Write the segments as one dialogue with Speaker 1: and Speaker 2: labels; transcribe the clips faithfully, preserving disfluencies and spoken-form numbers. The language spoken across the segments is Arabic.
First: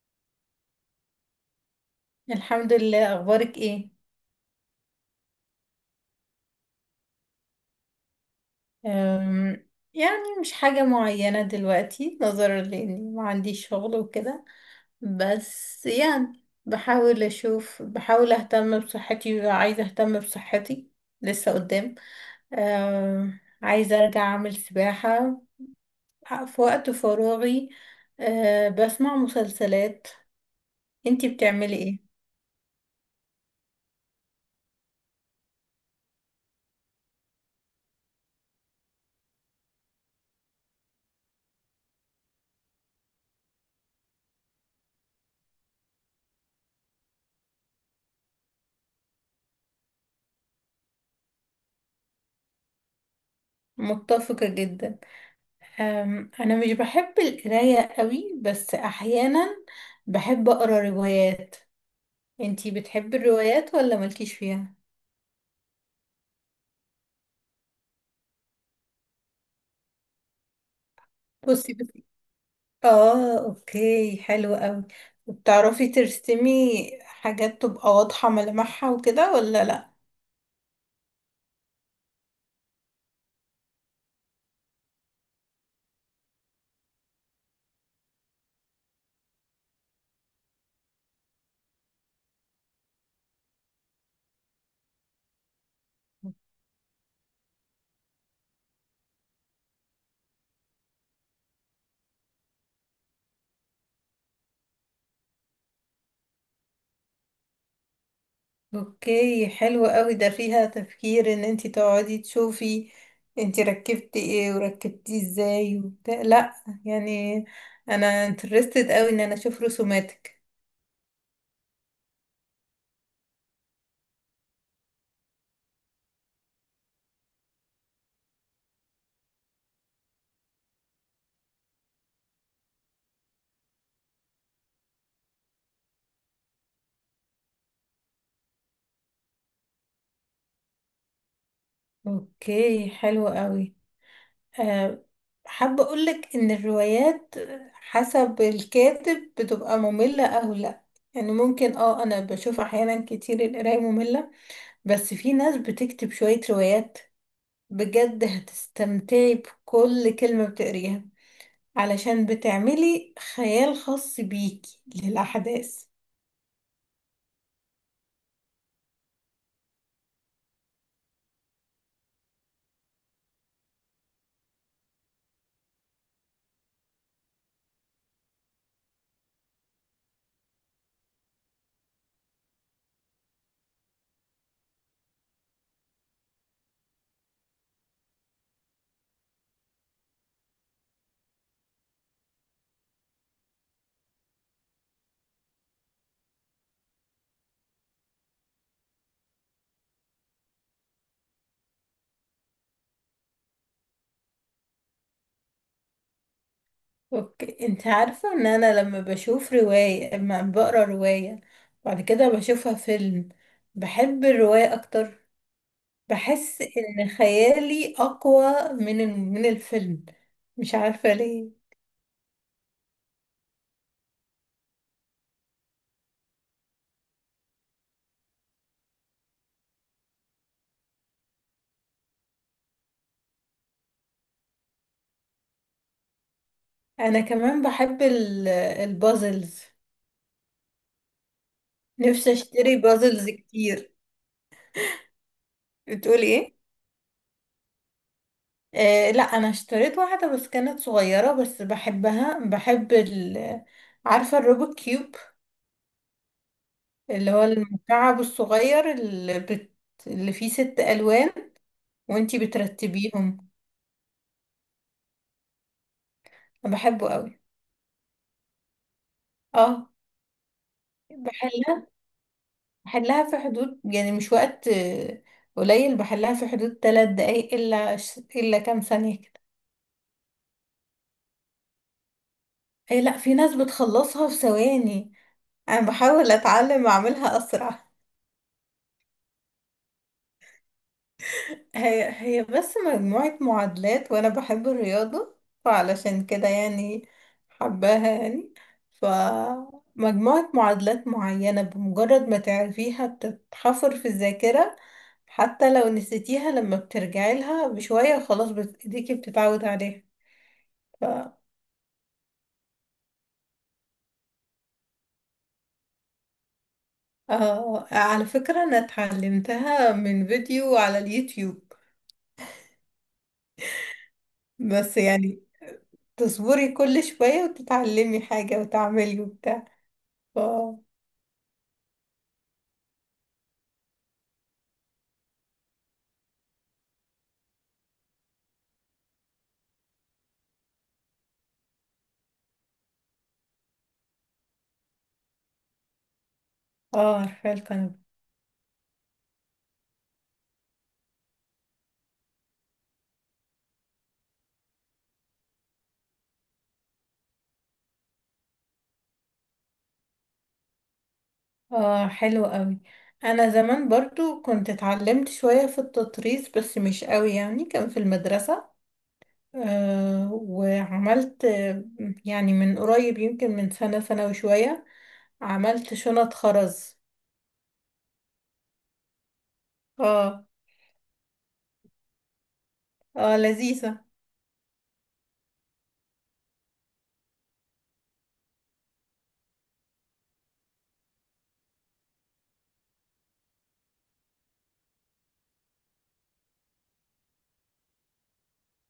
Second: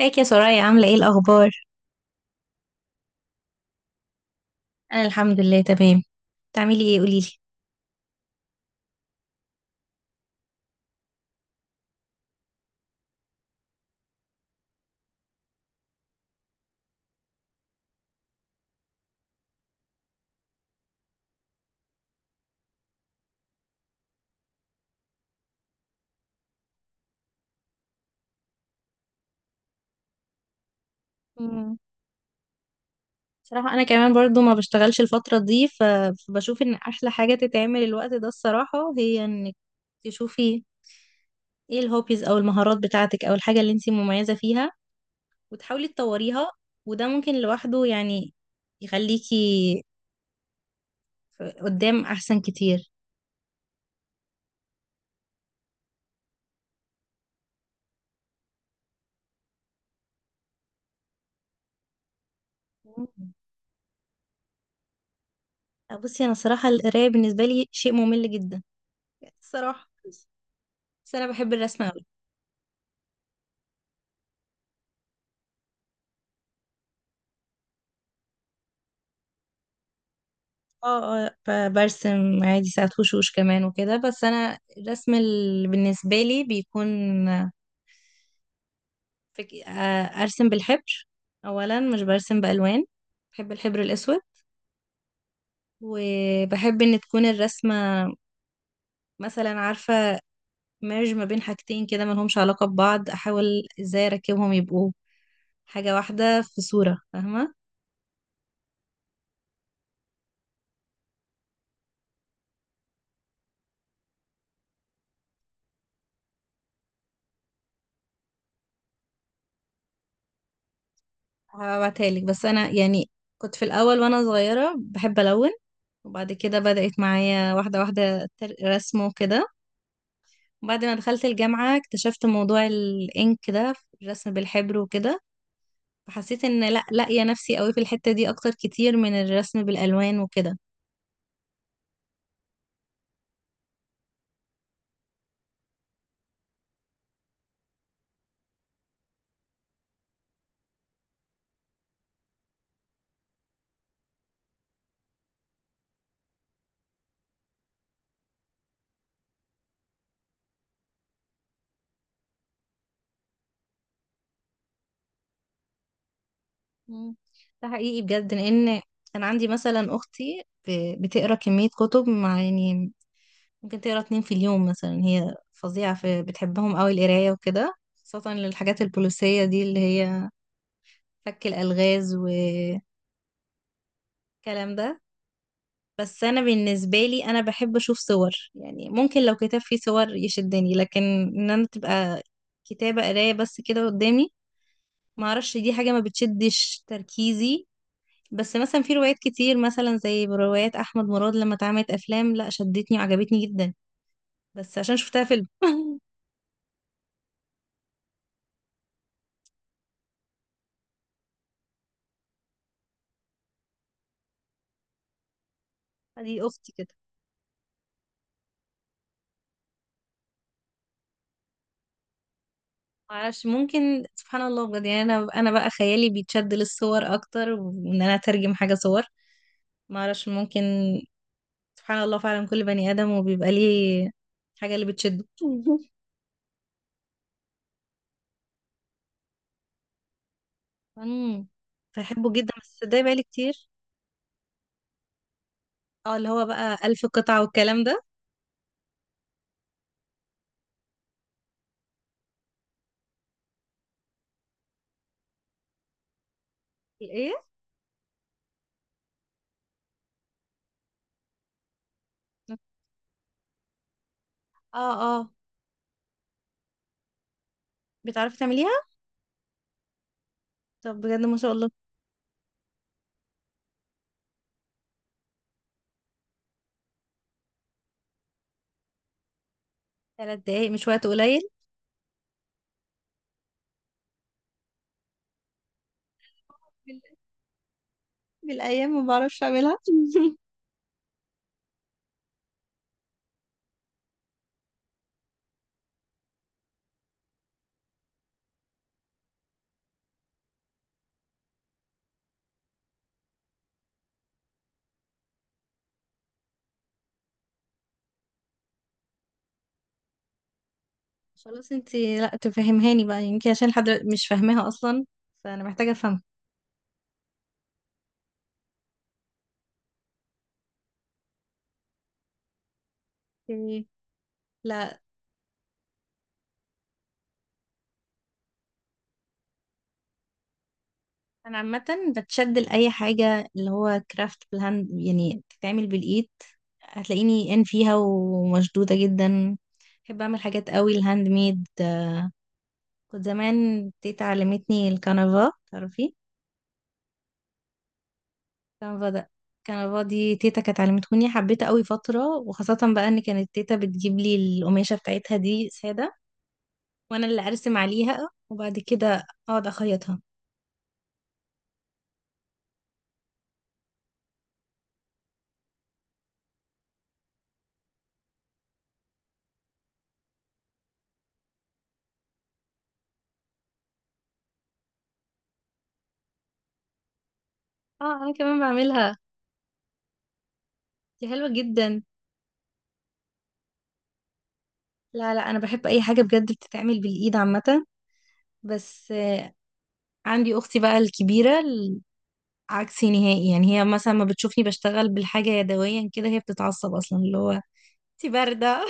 Speaker 1: ازيك يا سرايا، عاملة ايه الأخبار؟
Speaker 2: الحمد لله. اخبارك ايه؟
Speaker 1: أنا الحمد لله تمام. بتعملي ايه قوليلي.
Speaker 2: أم، يعني مش حاجة معينة دلوقتي، نظرا لاني ما عنديش شغل وكده. بس يعني بحاول اشوف بحاول اهتم بصحتي وعايزة اهتم بصحتي. لسه قدام. أم، عايزة ارجع اعمل سباحة في وقت فراغي. أه، بسمع مسلسلات. انتي
Speaker 1: مم.
Speaker 2: بتعملي ايه؟
Speaker 1: صراحة أنا كمان برضو ما بشتغلش الفترة دي، ف- فبشوف إن أحلى حاجة تتعمل الوقت ده الصراحة هي إنك تشوفي ايه الهوبيز أو المهارات بتاعتك أو الحاجة اللي انتي مميزة فيها، وتحاولي تطوريها. وده ممكن لوحده يعني يخليكي ف- قدام أحسن كتير.
Speaker 2: متفقة جدا. أم، انا مش بحب القرايه قوي، بس احيانا بحب اقرا روايات. انتي بتحبي
Speaker 1: مم.
Speaker 2: الروايات ولا مالكيش فيها؟
Speaker 1: بصي أنا صراحة القراية بالنسبة لي شيء ممل جدا الصراحة، بس أنا بحب
Speaker 2: بصي
Speaker 1: الرسم
Speaker 2: بس.
Speaker 1: أوي.
Speaker 2: اه، اوكي، حلو قوي. وبتعرفي ترسمي حاجات تبقى واضحه ملامحها وكده ولا لا؟
Speaker 1: اه اه، ب- برسم عادي ساعات وشوش كمان وكده، بس انا الرسم اللي بالنسبه لي بيكون فك... آه، ارسم بالحبر. اولا مش برسم بالوان، بحب الحبر الاسود، وبحب ان تكون الرسمه مثلا، عارفه، ميرج ما بين حاجتين كده ما لهمش علاقه ببعض، احاول ازاي اركبهم يبقوا حاجه واحده في صوره، فاهمه.
Speaker 2: اوكي، حلو قوي. ده فيها تفكير ان انتي تقعدي تشوفي انتي ركبتي ايه وركبتيه ازاي وبتاع، لا يعني. انا انترستد قوي ان انا اشوف رسوماتك.
Speaker 1: هبعتها لك، بس انا يعني كنت في الاول وانا صغيره بحب الون، وبعد كده بدأت معايا واحدة واحدة تر- رسمه كده. بعد ما دخلت الجامعة اكتشفت موضوع الإنك ده، الرسم بالحبر وكده، فحسيت إن لأ، لاقية نفسي قوي في الحتة دي أكتر كتير من الرسم بالألوان وكده.
Speaker 2: اوكي، حلو قوي. أه حابة اقولك ان الروايات حسب الكاتب بتبقى مملة او لا. يعني ممكن، اه انا بشوف احيانا كتير القراية مملة. بس في ناس بتكتب شوية روايات بجد هتستمتعي بكل كلمة بتقريها، علشان بتعملي خيال خاص بيكي للأحداث.
Speaker 1: مم. ده حقيقي بجد، لأن كان عندي مثلا أختي ب- بتقرا كمية كتب، مع يعني ممكن تقرا اتنين في اليوم مثلا. هي فظيعة في بتحبهم قوي القراية وكده، خاصة للحاجات البوليسية دي اللي هي فك الألغاز والكلام ده. بس انا بالنسبه لي انا بحب اشوف صور، يعني ممكن لو كتاب فيه صور يشدني، لكن ان انا تبقى كتابه قرايه بس كده قدامي، ما اعرفش، دي حاجه ما بتشدش تركيزي. بس مثلا في روايات كتير، مثلا زي روايات احمد مراد لما اتعملت افلام، لا شدتني وعجبتني جدا، بس عشان شفتها فيلم.
Speaker 2: اوكي، انت عارفة ان انا لما بشوف رواية لما بقرا رواية بعد كده بشوفها فيلم، بحب الرواية اكتر.
Speaker 1: دي
Speaker 2: بحس
Speaker 1: اختي كده.
Speaker 2: ان خيالي اقوى من ال- من الفيلم. مش عارفة ليه.
Speaker 1: معرفش، ممكن سبحان الله بجد، يعني انا انا بقى خيالي بيتشد للصور اكتر، وان انا اترجم حاجه صور. معرفش، ممكن سبحان الله فعلا كل بني آدم وبيبقى ليه حاجة اللي بتشده.
Speaker 2: انا كمان بحب ال- البازلز.
Speaker 1: امم فيحبه
Speaker 2: نفسي
Speaker 1: جدا
Speaker 2: اشتري
Speaker 1: بس ده بقالي
Speaker 2: بازلز
Speaker 1: كتير.
Speaker 2: كتير.
Speaker 1: اه،
Speaker 2: بتقولي
Speaker 1: اللي هو
Speaker 2: ايه؟
Speaker 1: بقى ألف قطعة والكلام ده.
Speaker 2: آه لا، انا اشتريت واحدة بس كانت صغيرة، بس بحبها. بحب ال عارفة الروبوت كيوب؟ اللي هو
Speaker 1: الايه؟
Speaker 2: المكعب الصغير اللي, بت... اللي فيه ست ألوان وانتي بترتبيهم.
Speaker 1: اه اه.
Speaker 2: أنا بحبه قوي.
Speaker 1: بتعرفي تعمليها؟
Speaker 2: اه.
Speaker 1: طب بجد ما شاء الله.
Speaker 2: بحلها بحلها في حدود، يعني مش وقت آه، قليل، بحلها في حدود ثلاث دقايق إلا ش- إلا كام ثانية كده.
Speaker 1: ثلاث دقايق مش وقت قليل.
Speaker 2: أي لأ، في ناس بتخلصها في ثواني. أنا بحاول أتعلم
Speaker 1: بال-
Speaker 2: أعملها أسرع.
Speaker 1: بالايام ما بعرفش اعملها.
Speaker 2: هي هي بس مجموعة معادلات وأنا بحب الرياضة. فعلشان كده يعني، حباها يعني. فمجموعة معادلات معينة بمجرد ما تعرفيها بتتحفر في الذاكرة. حتى لو نسيتيها لما بترجعي لها بشوية خلاص، بت- ايديكي بتتعود عليها. ف...
Speaker 1: خلاص انتي لا تفهمهاني بقى، يمكن عشان لحد دلوقتي مش فاهماها اصلا، فانا محتاجه افهمها.
Speaker 2: آه على فكرة، أنا اتعلمتها من فيديو على اليوتيوب.
Speaker 1: اوكي.
Speaker 2: بس
Speaker 1: لا،
Speaker 2: يعني، تصبري كل شوية وتتعلمي حاجة وتعملي وبتاع. ف...
Speaker 1: انا عامه بتشد لاي حاجه اللي هو كرافت بالهاند، يعني بتتعمل بالايد، هتلاقيني ان فيها ومشدوده جدا. بحب اعمل حاجات قوي الهاند ميد. كنت زمان تيتا علمتني الكنفا، تعرفي
Speaker 2: اه، عارفة الكنبة.
Speaker 1: الكنفا ده؟ الكنفا دي تيتا كانت علمتهوني، حبيتها قوي فتره، وخاصه بقى ان كانت تيتا بتجيب لي القماشه بتاعتها دي ساده، وانا اللي ارسم عليها، وبعد كده اقعد اخيطها.
Speaker 2: اه، حلو قوي. انا زمان برضو كنت اتعلمت شوية في التطريز، بس مش قوي يعني. كان في المدرسة. آه وعملت، آه، يعني من قريب، يمكن من سنة، سنة وشوية، عملت شنط خرز.
Speaker 1: اه انا كمان بعملها.
Speaker 2: اه،
Speaker 1: دي حلوه جدا.
Speaker 2: اه، لذيذة.
Speaker 1: لا لا، انا بحب اي حاجه بجد بتتعمل بالايد عامه. بس آه، عندي اختي بقى الكبيره ال- عكسي نهائي، يعني هي مثلا ما بتشوفني بشتغل بالحاجه يدويا كده، هي بتتعصب اصلا، اللي هو انت بارده.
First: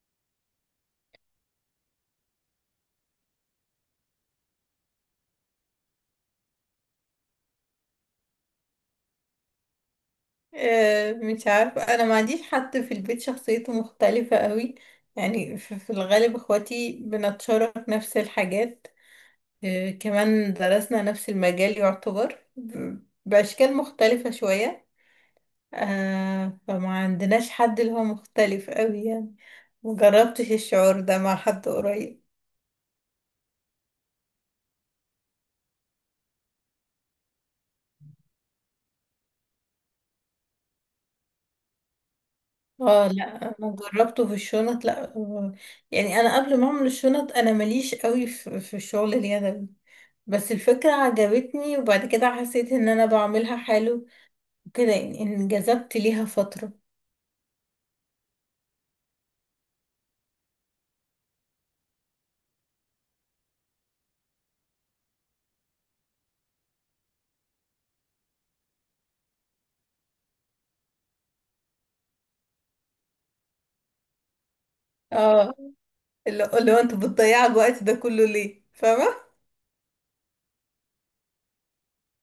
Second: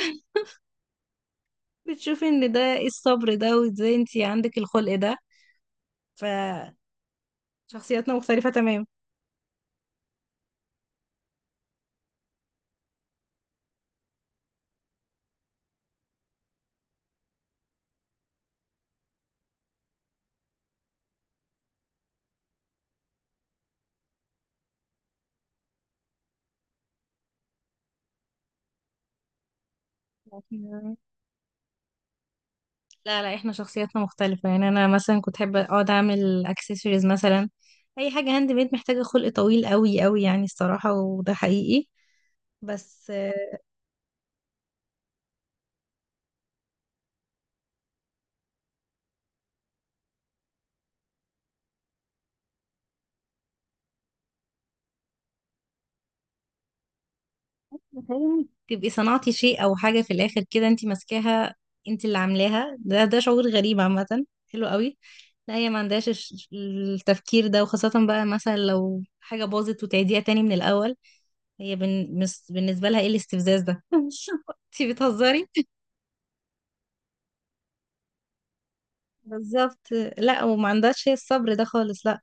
Speaker 1: بتشوفي ان ده ايه الصبر ده، وازاي انت عندك الخلق ده. فشخصياتنا مختلفه تمام.
Speaker 2: آه مش عارفة، انا ما عنديش حد في البيت شخصيته مختلفة قوي. يعني في في الغالب، اخواتي بنتشارك نفس الحاجات. آه، كمان درسنا نفس المجال يعتبر ب- بأشكال مختلفة شوية. آه فما عندناش حد اللي هو مختلف قوي يعني. مجربتش
Speaker 1: لكن-
Speaker 2: الشعور ده مع حد قريب.
Speaker 1: لا لا، احنا شخصياتنا مختلفه، يعني انا مثلا كنت احب اقعد اعمل اكسسوارز مثلا. اي حاجه هاند ميد محتاجه خلق طويل قوي قوي، يعني الصراحه، وده حقيقي.
Speaker 2: اه
Speaker 1: بس
Speaker 2: لا، انا جربته في الشنط. لا، آه، يعني انا قبل ما اعمل الشنط، انا ماليش قوي في في الشغل اليدوي. بس الفكرة عجبتني، وبعد كده حسيت ان انا بعملها حلو كده، يعني انجذبت ليها فترة.
Speaker 1: متهيألي تبقي صنعتي شيء او حاجه في الاخر كده، انت ماسكاها، انت اللي عاملاها، ده ده شعور غريب عامه، حلو قوي. لا، هي ما عندهاش الش- التفكير ده، وخاصه بقى مثلا لو حاجه باظت وتعيديها تاني من الاول، هي بن... مس- بالنسبه لها ايه الاستفزاز ده. انت بتهزري.
Speaker 2: اه، اللي اللي هو انت بتضيع الوقت ده كله ليه؟ فاهمة.
Speaker 1: بالظبط. لا، وما عندهاش هي الصبر ده خالص، لا.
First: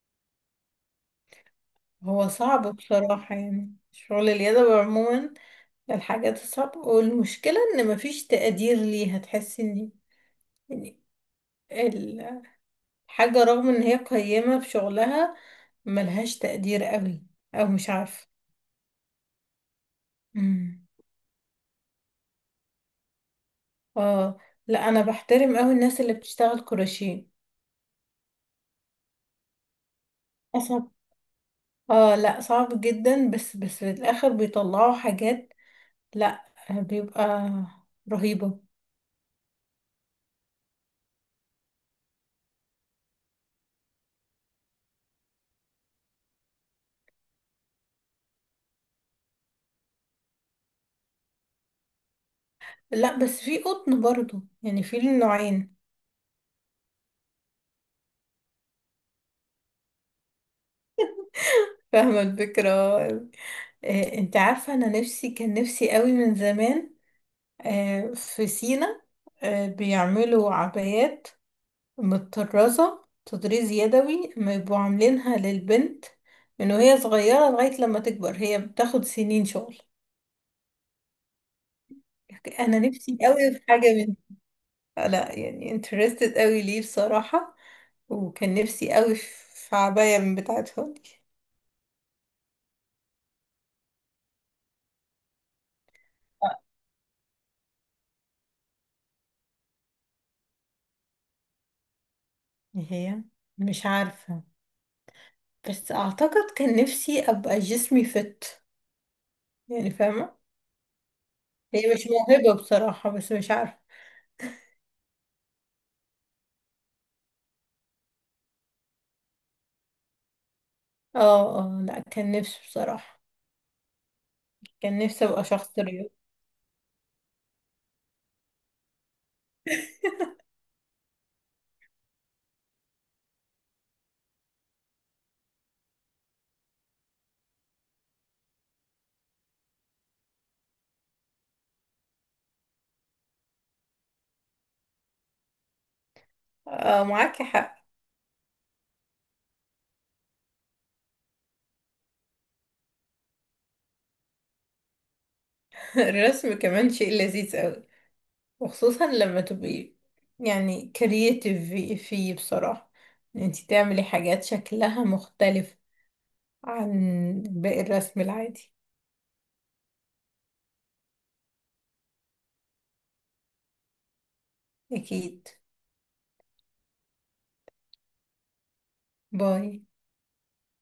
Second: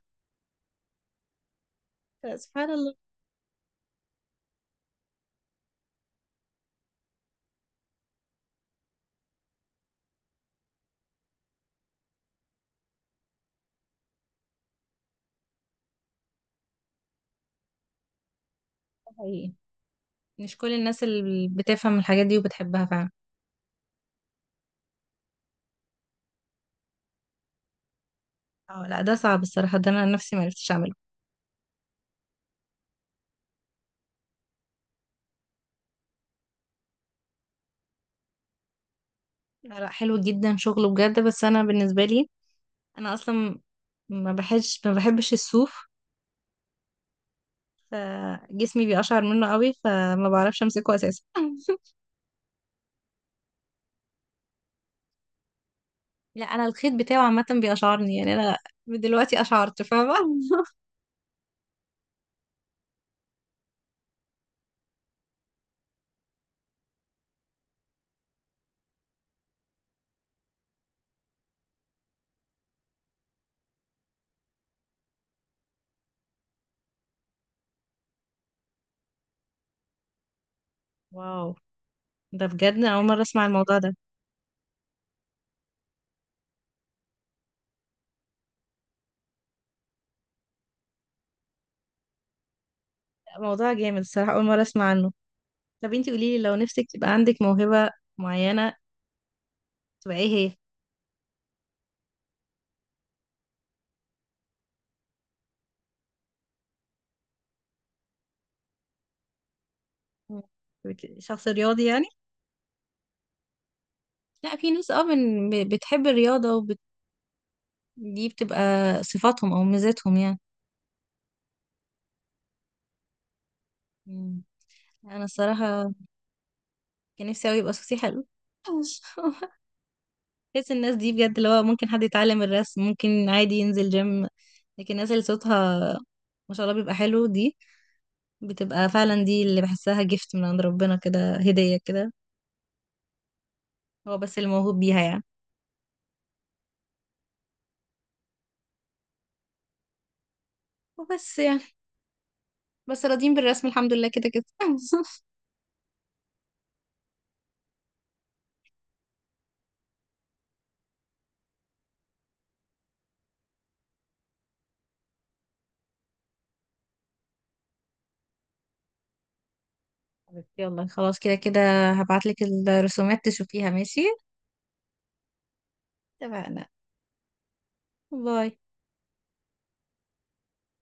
Speaker 2: هو
Speaker 1: سبحان
Speaker 2: صعب
Speaker 1: الله.
Speaker 2: بصراحة يعني، شغل اليد عموما. الحاجات الصعبة، والمشكلة ان مفيش تقدير ليها. تحسي ان يعني الحاجة رغم ان هي قيمة في شغلها، ملهاش تقدير قوي، او مش عارفة.
Speaker 1: ده حقيقي، مش كل
Speaker 2: مم.
Speaker 1: الناس اللي بتفهم الحاجات دي وبتحبها فعلا.
Speaker 2: اه لا، انا بحترم قوي الناس اللي بتشتغل كروشيه.
Speaker 1: اه لا، ده صعب الصراحه، ده انا نفسي ما عرفتش
Speaker 2: اصعب.
Speaker 1: اعمله.
Speaker 2: اه لا، صعب جدا. بس بس في الاخر بيطلعوا حاجات، لا، بيبقى رهيبة.
Speaker 1: لا لا، حلو جدا شغله بجد، بس انا بالنسبه لي، انا اصلا ما بحبش ما بحبش الصوف، فجسمي بيقشعر منه قوي، فما بعرفش امسكه اساسا.
Speaker 2: لا، بس في قطن برضو، يعني في النوعين.
Speaker 1: لا انا الخيط بتاعه عامه بيقشعرني، يعني انا من دلوقتي قشعرت، فاهمه.
Speaker 2: فاهمة الفكرة. آه، انت عارفة، انا نفسي، كان نفسي قوي من زمان. آه، في سينا، آه، بيعملوا عبايات متطرزة تطريز يدوي، ما يبقوا عاملينها للبنت من وهي صغيرة لغاية لما تكبر، هي بتاخد سنين شغل.
Speaker 1: واو، ده بجد
Speaker 2: انا
Speaker 1: أنا اول
Speaker 2: نفسي
Speaker 1: مره اسمع
Speaker 2: قوي في
Speaker 1: الموضوع ده.
Speaker 2: حاجة من، آه، لا يعني، interested قوي ليه بصراحة. وكان نفسي قوي في في عباية من بتاعتهم.
Speaker 1: موضوع جامد الصراحه، اول مره اسمع عنه. طب انتي قولي لي، لو نفسك تبقى عندك موهبه معينه، تبقى ايه هي؟
Speaker 2: هي. مش عارفة. بس اعتقد كان نفسي ابقى جسمي فت، يعني فاهمة.
Speaker 1: بت- شخص رياضي
Speaker 2: هي
Speaker 1: يعني؟
Speaker 2: مش موهبة بصراحة، بس مش عارفة.
Speaker 1: لا في ناس اه من- ب- بتحب الرياضه دي، بتبقى صفاتهم او ميزاتهم يعني.
Speaker 2: اه، اه، لا، كان نفسي بصراحة.
Speaker 1: مم.
Speaker 2: كان
Speaker 1: انا
Speaker 2: نفسي ابقى شخص
Speaker 1: الصراحه
Speaker 2: رياضي.
Speaker 1: كان نفسي قوي يبقى صوتي حلو. بحس الناس دي بجد، اللي هو ممكن حد يتعلم الرسم، ممكن عادي ينزل جيم، لكن الناس اللي صوتها ما شاء الله بيبقى حلو دي، بتبقى فعلا دي اللي بحسها جفت من عند ربنا كده، هديه كده، هو بس اللي موهوب بيها يعني.
Speaker 2: اه، معاكي حق.
Speaker 1: وبس يعني، بس راضيين بالرسم الحمد لله كده كده.
Speaker 2: الرسم كمان شيء لذيذ قوي، وخصوصا لما تبقي يعني كرييتيف في- فيه بصراحة، ان انتي تعملي حاجات شكلها مختلف عن باقي الرسم العادي.
Speaker 1: حبيبتي، يلا خلاص كده كده، هبعتلك الرسومات تشوفيها، ماشي؟
Speaker 2: اكيد.
Speaker 1: اتفقنا. باي.
Speaker 2: باي.